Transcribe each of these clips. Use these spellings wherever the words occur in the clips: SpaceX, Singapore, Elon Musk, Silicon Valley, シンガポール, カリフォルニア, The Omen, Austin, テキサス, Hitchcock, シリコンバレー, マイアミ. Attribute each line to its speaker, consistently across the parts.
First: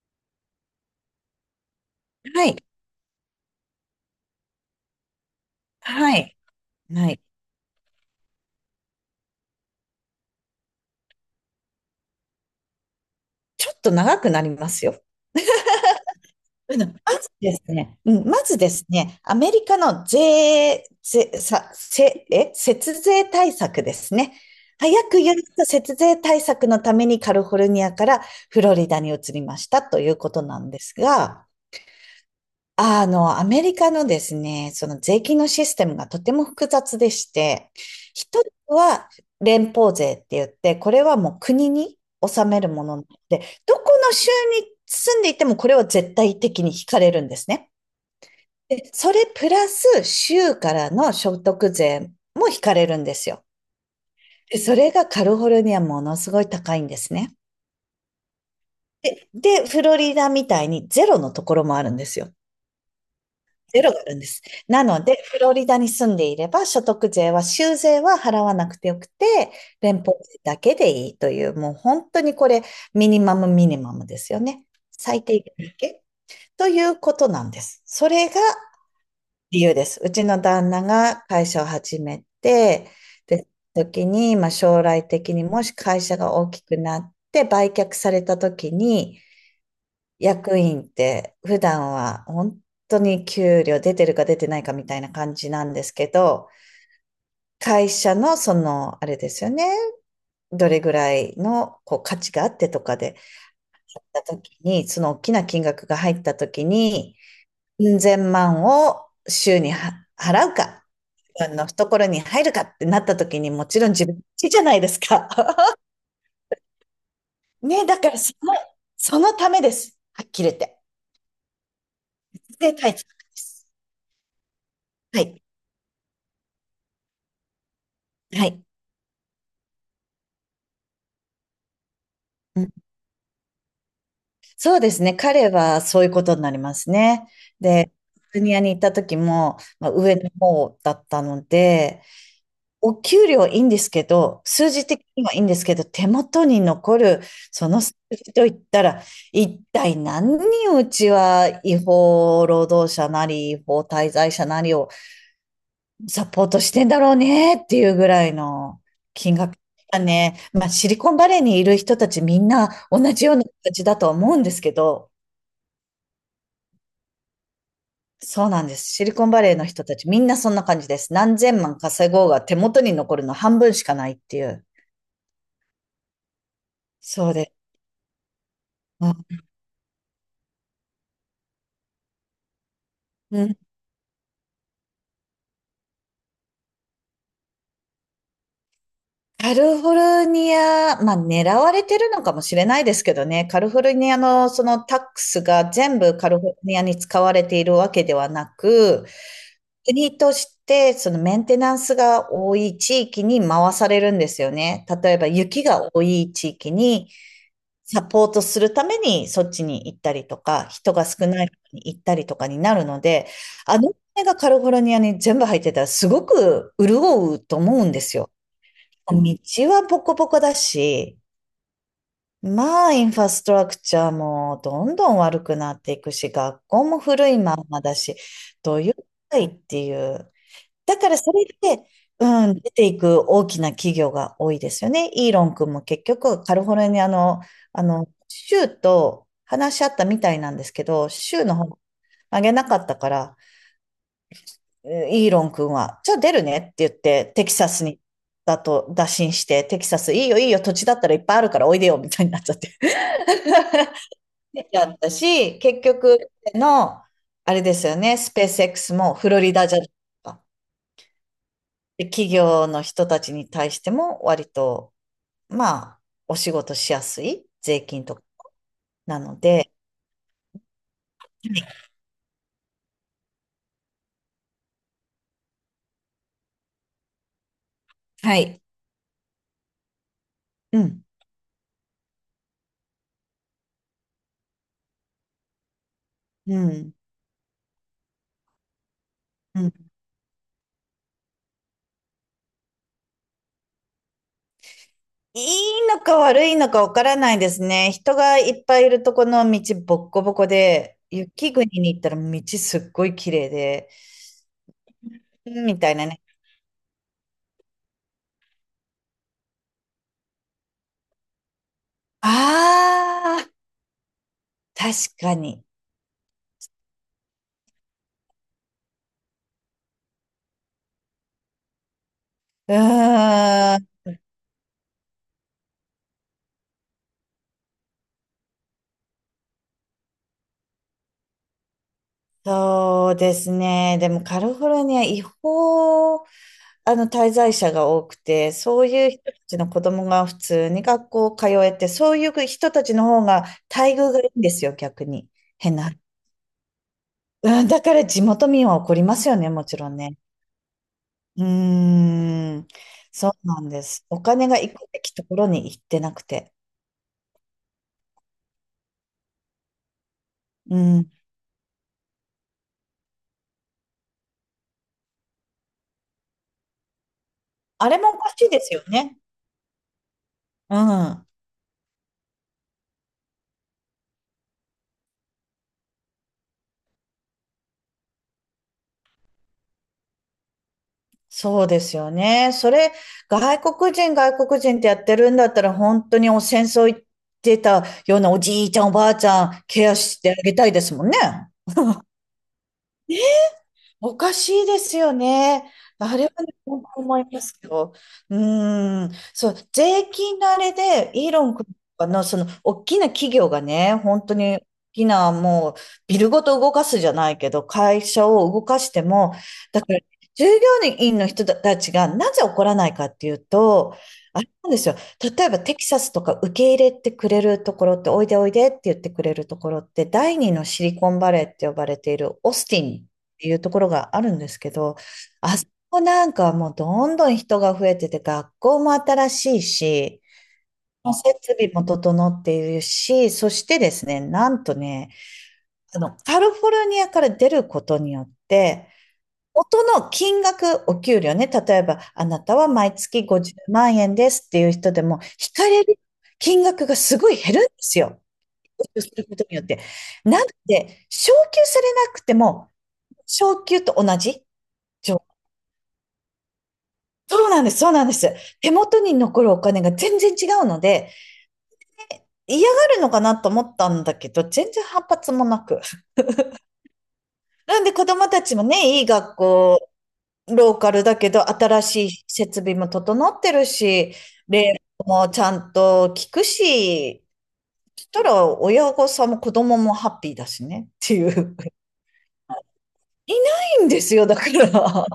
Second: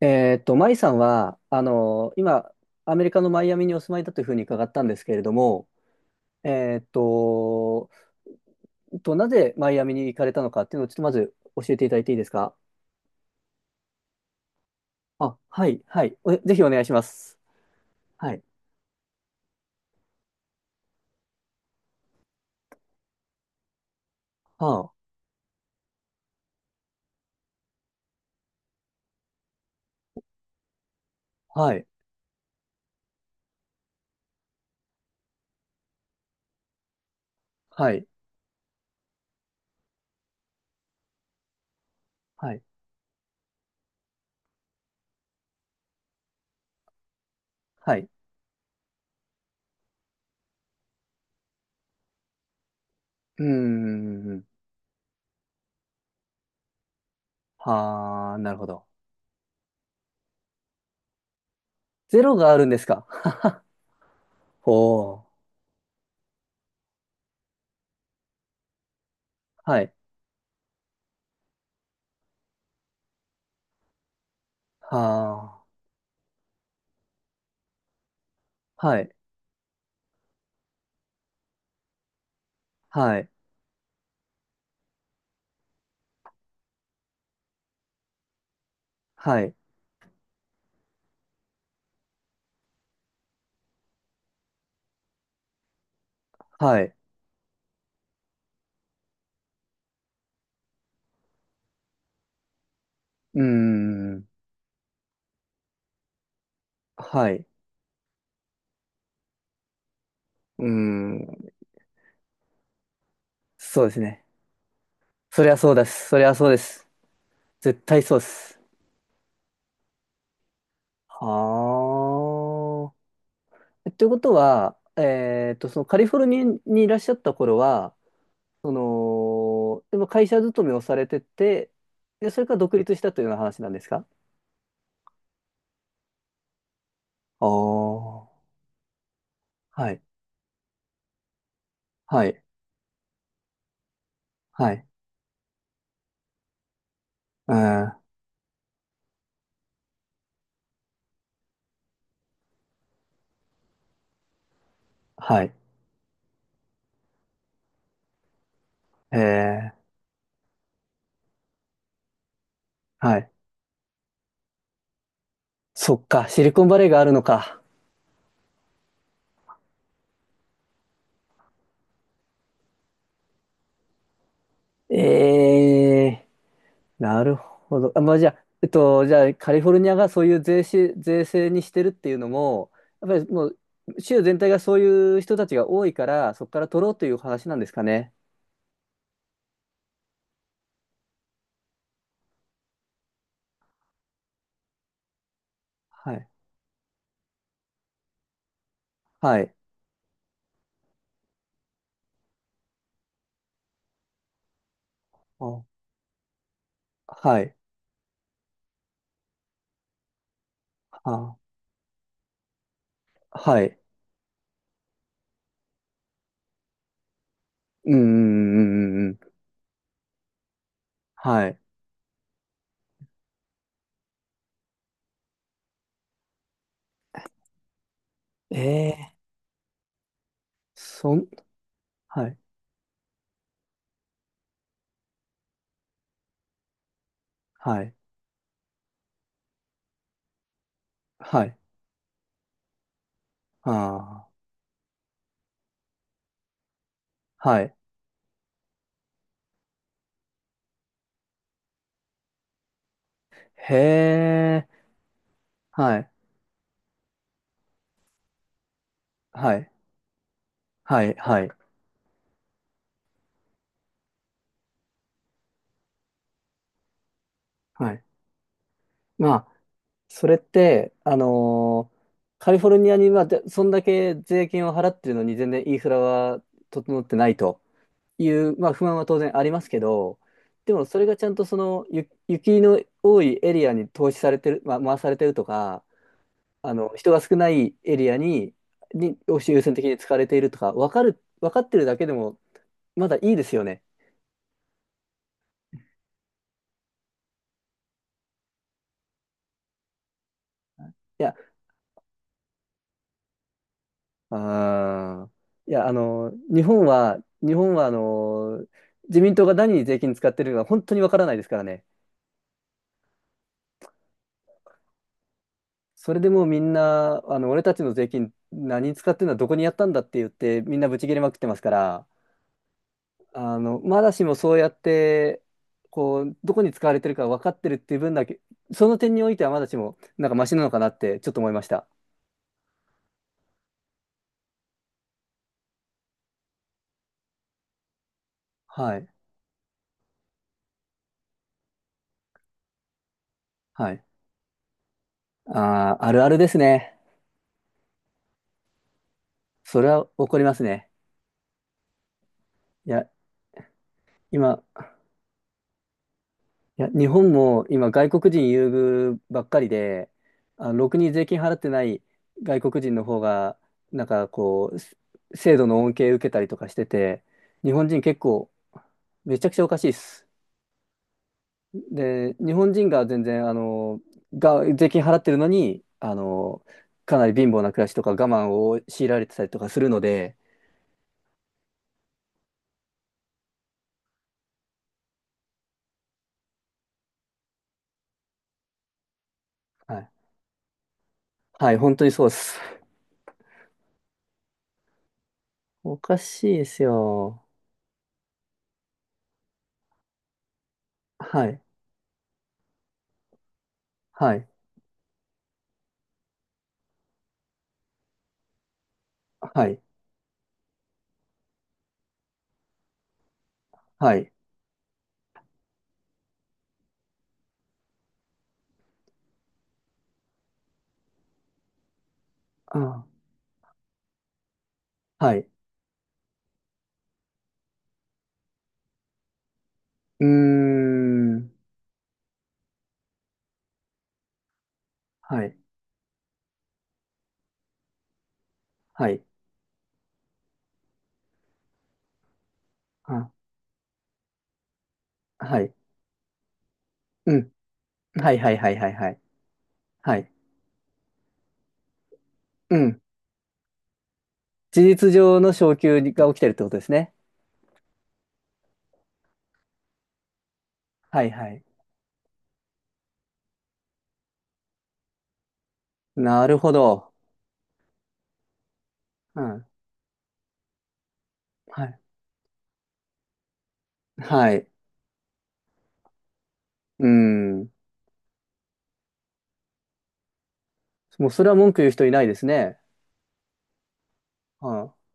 Speaker 1: マイさんは、
Speaker 2: は
Speaker 1: 今、
Speaker 2: い。
Speaker 1: アメリカのマイアミにお住まいだというふうに伺ったんですけれども、
Speaker 2: はい。
Speaker 1: えーっ
Speaker 2: はい。
Speaker 1: と、なぜマイアミに行かれたのかっていうのをちょっとまず教えていただいていいですか？
Speaker 2: ちょっと長くなりますよ。
Speaker 1: あ、はい、はい。おぜひお願い
Speaker 2: う
Speaker 1: し
Speaker 2: ん、
Speaker 1: ま
Speaker 2: まず
Speaker 1: す。
Speaker 2: ですね、うん、
Speaker 1: は
Speaker 2: ま
Speaker 1: い。
Speaker 2: ずですね、アメリカの税、税、さ、せ、え、節税対策ですね。
Speaker 1: は
Speaker 2: 早
Speaker 1: あ、
Speaker 2: く言うと節税対策のためにカリフォルニアからフロリダに移りましたということなんですが、
Speaker 1: はい、
Speaker 2: アメリカのですね、その税金のシステムがとても複雑でして、
Speaker 1: はい、
Speaker 2: 一つは連邦税って言って、これはもう国に納
Speaker 1: は
Speaker 2: め
Speaker 1: い、
Speaker 2: るものなので、どこの州に住んでいてもこれは絶対的に引かれるんですね。
Speaker 1: はい。
Speaker 2: で、それプラス州からの所得税も引かれるんです
Speaker 1: うー
Speaker 2: よ。
Speaker 1: ん。
Speaker 2: でそれがカリフォルニアものすごい高いんですね。
Speaker 1: はあ、なるほど。
Speaker 2: で、でフロリダみたいにゼロのところもあるんです
Speaker 1: ゼ
Speaker 2: よ。
Speaker 1: ロがあるんですか？
Speaker 2: ゼロがあるんです。なので、
Speaker 1: ほう。
Speaker 2: フロリダに住んでいれば、所得税は、州税は払わなくてよくて、
Speaker 1: はい。
Speaker 2: 連邦税だけでいいという、もう本当にこれ、ミニマムミニマムですよね。最低
Speaker 1: は
Speaker 2: 限だけということなんです。それが
Speaker 1: あ、はい、
Speaker 2: 理由です。うちの旦那が会社を始めて、
Speaker 1: はい、
Speaker 2: で、時に、まあ将来的にもし会社が大きくなって売却された時に、
Speaker 1: はい、
Speaker 2: 役員って普段は本当に給料出てるか出てないかみたいな感じなんですけど、
Speaker 1: はい。
Speaker 2: 会社のその、あれですよね、どれぐらいのこう価値があってとかで、
Speaker 1: うー
Speaker 2: た
Speaker 1: ん。
Speaker 2: 時に、その大きな金額が入った時に、
Speaker 1: はい。
Speaker 2: うん千万を週には払う
Speaker 1: う
Speaker 2: か、自
Speaker 1: ん。
Speaker 2: 分の懐に入るかってなった時にもち
Speaker 1: そう
Speaker 2: ろ
Speaker 1: で
Speaker 2: ん
Speaker 1: す
Speaker 2: 自分
Speaker 1: ね。
Speaker 2: ちじゃないですか。
Speaker 1: そりゃそうです。そりゃそうです。絶
Speaker 2: ね、だ
Speaker 1: 対
Speaker 2: か
Speaker 1: そ
Speaker 2: ら
Speaker 1: うで
Speaker 2: その、
Speaker 1: す。
Speaker 2: そのためです。はっきり言って。で、
Speaker 1: は
Speaker 2: 大
Speaker 1: あ。
Speaker 2: 切です。
Speaker 1: えということは、
Speaker 2: はい。
Speaker 1: そのカリフォルニアにいらっしゃった頃は、
Speaker 2: はい。
Speaker 1: その、でも会社勤めをされてて、で、それから
Speaker 2: うん
Speaker 1: 独立したというような話なんですか？
Speaker 2: そうですね。彼はそういうことになりますね。
Speaker 1: ああ
Speaker 2: で、
Speaker 1: ー。
Speaker 2: ジュニアに行った時も、まあ、
Speaker 1: はい。
Speaker 2: 上の方だったので、
Speaker 1: はい。
Speaker 2: お給料いいんですけど、数
Speaker 1: はい。
Speaker 2: 字的にはいいんですけど、手元に残る
Speaker 1: う
Speaker 2: その数
Speaker 1: ん。
Speaker 2: 字といったら、一体何人うちは違法労働者なり、違法滞在者なりを
Speaker 1: はい。
Speaker 2: サポートしてんだろうねっていうぐらいの
Speaker 1: え
Speaker 2: 金額。
Speaker 1: ー、
Speaker 2: ね、まあ、シリコンバレーにいる人たちみんな同
Speaker 1: は
Speaker 2: じ
Speaker 1: い。
Speaker 2: ような形だとは思うんですけど、
Speaker 1: そっか。シリコンバレーがあるのか。
Speaker 2: そうなんです。シリコンバレーの人たちみんなそんな感じです。何千万稼ごうが手元に残るの半分しかないっていう。
Speaker 1: ええ、な
Speaker 2: そう
Speaker 1: る
Speaker 2: です。
Speaker 1: ほど。あ、まあ、じゃあ、
Speaker 2: う
Speaker 1: じゃ
Speaker 2: ん
Speaker 1: あ、カリフォルニアがそういう税制にしてるっていうのも、やっぱり
Speaker 2: う
Speaker 1: も
Speaker 2: ん。
Speaker 1: う、州全体がそういう人たちが多いから、そこから取ろうという話なんですかね。
Speaker 2: カリフォルニア、まあ狙われてるのかもしれないですけどね、カリフォルニアのそのタックスが全
Speaker 1: は
Speaker 2: 部
Speaker 1: い。
Speaker 2: カリフォルニアに使われているわけではなく、
Speaker 1: はい。
Speaker 2: 国としてそのメンテナンスが多い地域に回されるんですよね。例えば雪
Speaker 1: あ、
Speaker 2: が多い地域に
Speaker 1: はい。
Speaker 2: サポートするためにそっちに行ったりとか、人が少
Speaker 1: あ、
Speaker 2: ないとこに行ったりとかになるので、
Speaker 1: はい。
Speaker 2: お金がカリフォルニアに全部入ってたらすごく潤うと思うん
Speaker 1: うんう
Speaker 2: ですよ。
Speaker 1: んうんうんう
Speaker 2: 道
Speaker 1: ん。
Speaker 2: はボコボコだし、
Speaker 1: はい。
Speaker 2: まあインフラストラクチャーもどんどん悪くなっていくし、学校も古いまんまだし、どういう世
Speaker 1: ええ、
Speaker 2: 界っていうだか
Speaker 1: そ
Speaker 2: ら
Speaker 1: ん、
Speaker 2: それで、
Speaker 1: はい。
Speaker 2: うん、出ていく大きな企業が多いですよね。イーロン君も結局、カリフォルニアの、
Speaker 1: はい。
Speaker 2: 州と話し合ったみたいなんですけど、
Speaker 1: は
Speaker 2: 州の
Speaker 1: い。
Speaker 2: 方上げなかったから、
Speaker 1: ああ、
Speaker 2: イーロン君は、じゃあ出るねって言って、テキ
Speaker 1: は
Speaker 2: サ
Speaker 1: い。
Speaker 2: スに、だと打診して、テキサス、いいよいいよ、土地だったらいっぱいあるからおいでよ、みたいになっちゃって。出
Speaker 1: へ
Speaker 2: ち
Speaker 1: え。
Speaker 2: ゃったし、結
Speaker 1: はい。
Speaker 2: 局の、あれですよね、スペース X もフロ
Speaker 1: は
Speaker 2: リダ
Speaker 1: い。
Speaker 2: じゃないですか
Speaker 1: はい。はい。
Speaker 2: で、企業の人たちに対しても割と、まあ、お仕事しやすい税
Speaker 1: はい。
Speaker 2: 金とかな
Speaker 1: ま
Speaker 2: の
Speaker 1: あ、
Speaker 2: で、
Speaker 1: それって、カリフォルニアにはでそんだけ税金を払ってるのに全然インフラは整ってないとい
Speaker 2: は
Speaker 1: う、
Speaker 2: い。
Speaker 1: まあ、不満は当然ありますけど、で
Speaker 2: う
Speaker 1: もそ
Speaker 2: ん、
Speaker 1: れがちゃんとそのゆ雪の多いエリアに投資されてる、まあ、回されてるとか、
Speaker 2: う
Speaker 1: あの
Speaker 2: ん、
Speaker 1: 人が少ないエリアに、にを
Speaker 2: う
Speaker 1: 優先的
Speaker 2: ん。
Speaker 1: に使われているとか分かる、分かってるだけでもまだいいですよね。
Speaker 2: いいのか悪いのかわからないですね。人がいっぱいいるとこの道ボッコボコで、
Speaker 1: いや、
Speaker 2: 雪国に行ったら道すっごい綺麗で、
Speaker 1: ああ、
Speaker 2: うん
Speaker 1: い
Speaker 2: み
Speaker 1: や、
Speaker 2: た
Speaker 1: あ
Speaker 2: いなね。
Speaker 1: の、日本は、あの、自民党が何に税金使ってるか本当にわからないですからね。
Speaker 2: ああ、確かに。
Speaker 1: それでもうみんな、あの、俺たちの税金何に使ってるのはどこにやったんだって言って、みんなブチ切れまくってますから、
Speaker 2: う
Speaker 1: あ
Speaker 2: ー
Speaker 1: の、ま
Speaker 2: ん、
Speaker 1: だしもそうやって、こう、どこに使われてるか分かってるっていう分だけ、その点においてはまだしも、なんかマシなのかなってちょっと思いました。
Speaker 2: そうですね。でもカリフォルニア違法滞在者が多くて、そう
Speaker 1: はい。
Speaker 2: いう人たちの子供が普通に学校通えて、そういう人たちの方が
Speaker 1: は
Speaker 2: 待
Speaker 1: い。
Speaker 2: 遇がいいんですよ、逆に。変な。
Speaker 1: ああ、あるあるですね。
Speaker 2: うん、だから地元民は怒りますよね、もち
Speaker 1: それ
Speaker 2: ろん
Speaker 1: は
Speaker 2: ね。
Speaker 1: 怒りますね。
Speaker 2: うーん、
Speaker 1: いや、
Speaker 2: そうなんです。お金が
Speaker 1: 今、
Speaker 2: 行くべきところに行ってなくて。
Speaker 1: いや、日本も今外国人優遇ばっかりで、あ
Speaker 2: う
Speaker 1: の、ろく
Speaker 2: ん、
Speaker 1: に税金払ってない外国人の方が、なんかこう、す制度の恩恵受けたりとかしてて、日本
Speaker 2: あれ
Speaker 1: 人
Speaker 2: も
Speaker 1: 結
Speaker 2: おかし
Speaker 1: 構
Speaker 2: いですよね。
Speaker 1: めちゃくちゃおかしいです。
Speaker 2: うん。
Speaker 1: で、日本人が全然、あの、が、税金払ってるのに、あの、かなり貧乏な暮らしとか我慢を強いられてたりとかするので、
Speaker 2: そうですよね。それ、外国人、外国人ってやってるんだったら、本当にお戦争行ってたようなおじいちゃん、おばあちゃん、ケ
Speaker 1: は
Speaker 2: ア
Speaker 1: い、
Speaker 2: してあげたいですもんね。
Speaker 1: はい、本当にそうです。
Speaker 2: おかしいですよね。
Speaker 1: お
Speaker 2: あ
Speaker 1: か
Speaker 2: れは
Speaker 1: し
Speaker 2: ね、
Speaker 1: いです
Speaker 2: 本当思いま
Speaker 1: よ。
Speaker 2: すよ。うーん。そう、税金のあれで、イー
Speaker 1: は
Speaker 2: ロン
Speaker 1: い、
Speaker 2: 君とかの、その、大きな企業がね、本
Speaker 1: は
Speaker 2: 当
Speaker 1: い、
Speaker 2: に、大きな、もう、ビルごと動かすじゃないけど、会社を動かしても、
Speaker 1: はい、
Speaker 2: だから、従業員の人たちがなぜ怒らないかっていうと、
Speaker 1: はい、
Speaker 2: あれなんですよ。例えば、テキサスとか受け入れてくれるところって、おいでおいでって言ってくれるところって、第二のシリコンバレーって呼ばれているオースティン
Speaker 1: あ、
Speaker 2: っていうところがあるんですけど、
Speaker 1: はい。
Speaker 2: あそこなんかはもうどんどん人が増えてて、学校も新しいし、
Speaker 1: うー
Speaker 2: 設
Speaker 1: ん。
Speaker 2: 備も整っているし、そしてですね、なんとね、
Speaker 1: はい。
Speaker 2: カリフォルニアから出ることによって、
Speaker 1: はい。
Speaker 2: 元の金額、お給料ね、例えば、あなたは毎月
Speaker 1: あ、
Speaker 2: 50万円ですっていう人でも、引
Speaker 1: は
Speaker 2: か
Speaker 1: い。
Speaker 2: れる金額がすご
Speaker 1: う
Speaker 2: い
Speaker 1: ん。
Speaker 2: 減るんですよ。
Speaker 1: はいはいはいはいは
Speaker 2: す
Speaker 1: い。
Speaker 2: ることによって。
Speaker 1: はい。
Speaker 2: なので、昇給されなくても、
Speaker 1: うん。
Speaker 2: 昇給と同じ
Speaker 1: 事実
Speaker 2: 状
Speaker 1: 上の昇給が起きてるってことですね。
Speaker 2: そうなんです、そうなんです。手元に残るお金が全然違うので、
Speaker 1: はいはい。
Speaker 2: 嫌がるのかなと思ったんだけど、全然反発もなく。
Speaker 1: なるほど。
Speaker 2: なんで子供たちもね、いい学
Speaker 1: うん。
Speaker 2: 校、ローカルだけど、新
Speaker 1: はい。
Speaker 2: しい設備も整ってるし、
Speaker 1: はい。
Speaker 2: 礼服もちゃんと聞く
Speaker 1: う
Speaker 2: し、
Speaker 1: ん。
Speaker 2: そしたら親御さんも子供もハッピーだしねって
Speaker 1: も
Speaker 2: い
Speaker 1: うそれは
Speaker 2: う。
Speaker 1: 文句 言う人いないですね。
Speaker 2: いないんですよ、だか
Speaker 1: は
Speaker 2: ら。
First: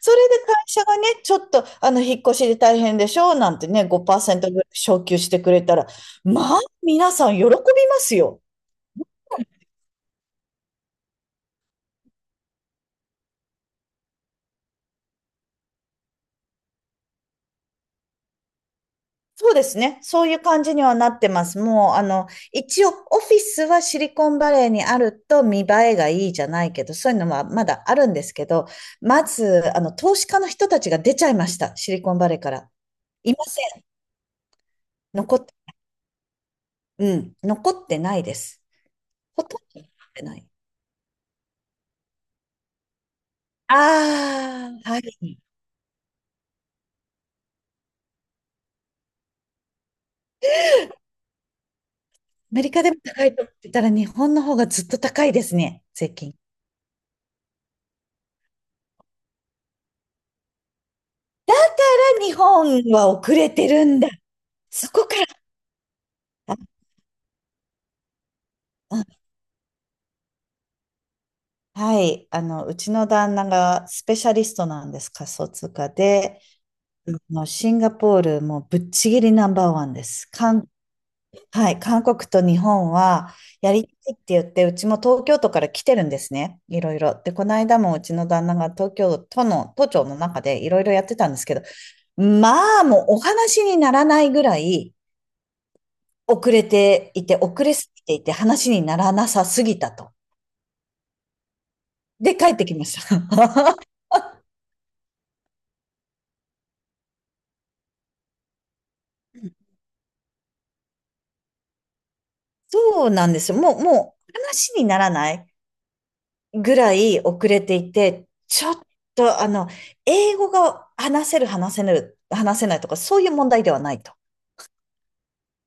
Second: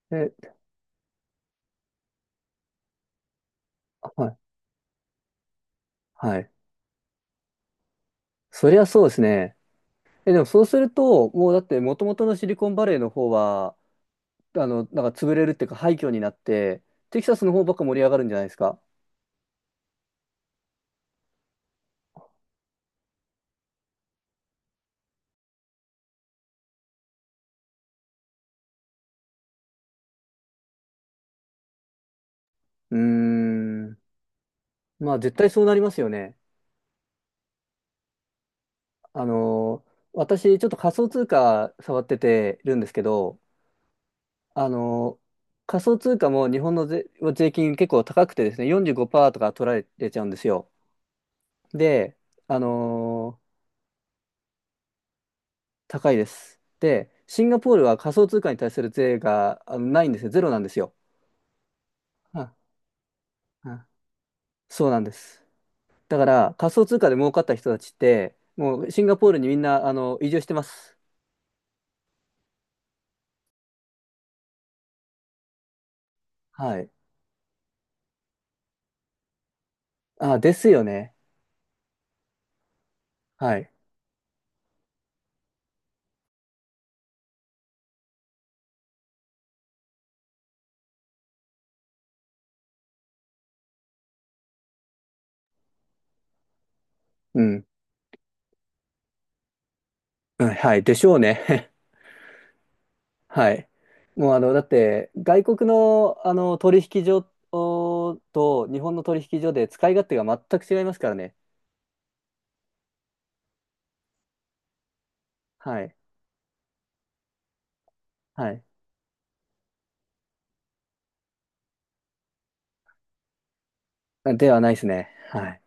Speaker 2: そ
Speaker 1: い。
Speaker 2: れ
Speaker 1: え、
Speaker 2: で会社がね、ちょっと、引っ越しで大変でしょなんてね、
Speaker 1: はい。
Speaker 2: 5%ぐらい昇給してくれたら、
Speaker 1: は
Speaker 2: ま
Speaker 1: い。
Speaker 2: あ、皆さん喜びますよ。
Speaker 1: そりゃそうですね。え、でもそうすると、もうだって元々のシリコンバレーの方は、あの、なんか潰れるっていうか廃墟になって、テキサスの方ばっか盛り上がるんじゃないですか。
Speaker 2: そうですね。そういう感じにはなってます。もう、一応、オフィスはシリコンバレーにあると見栄えがいいじゃないけど、そういうのはまだあるんですけど、まず、投資家の人たちが出ちゃいました。シリコンバレーから。
Speaker 1: うー
Speaker 2: いません。
Speaker 1: ん。まあ絶
Speaker 2: 残っ
Speaker 1: 対
Speaker 2: て、
Speaker 1: そうなりますよね。
Speaker 2: うん、残ってないです。ほとんど残ってない。
Speaker 1: 私ちょっと仮想通貨触っててるんですけど、あ
Speaker 2: ああ、は
Speaker 1: のー、
Speaker 2: い。
Speaker 1: 仮想通貨も日本の税、税金結構高くてですね、45%とか取られてちゃうんですよ。で、あ
Speaker 2: メリカでも高い
Speaker 1: のー、
Speaker 2: と思ってたら、日本の方がずっと高いですね、税
Speaker 1: 高いで
Speaker 2: 金。
Speaker 1: す。で、シンガポールは仮想通貨に対する税があのないんですよ。ゼロなんですよ。
Speaker 2: 日
Speaker 1: あ
Speaker 2: 本は遅れてる
Speaker 1: あ、
Speaker 2: んだ。
Speaker 1: そ
Speaker 2: そ
Speaker 1: うなん
Speaker 2: こ
Speaker 1: で
Speaker 2: か
Speaker 1: す。だか
Speaker 2: ら。
Speaker 1: ら
Speaker 2: あ、
Speaker 1: 仮想通貨で儲かった人たちって、もうシン
Speaker 2: あ
Speaker 1: ガポールにみんなあの移住してます。
Speaker 2: はい。うちの旦那がスペシャリストなんです、仮想通貨で。
Speaker 1: はい。
Speaker 2: あのシンガポールもうぶっちぎりナンバーワンです。
Speaker 1: あ、ですよね。
Speaker 2: はい。韓国と日本は
Speaker 1: はい。
Speaker 2: やりたいって言って、うちも東京都から来てるんですね。いろいろ。で、この間もうちの旦那が東京都の、都庁の中でいろいろやってたんですけど、まあ、もうお話にならないぐらい、遅れていて、
Speaker 1: うん。
Speaker 2: 遅れすぎていて、話にならなさすぎたと。
Speaker 1: うん、はい、でしょうね。
Speaker 2: で、帰ってきました。
Speaker 1: はい。もうあの、だって、外国の、あの取引所おと日本の取引所で使い勝手が全く違いますからね。
Speaker 2: そうなんですよ。もう、もう、話にならない
Speaker 1: はい。
Speaker 2: ぐらい遅れていて、
Speaker 1: はい。
Speaker 2: ちょっと、英語が話せる、話せぬ、話せないとか、そういう問題ではないと。
Speaker 1: ではないですね。はい。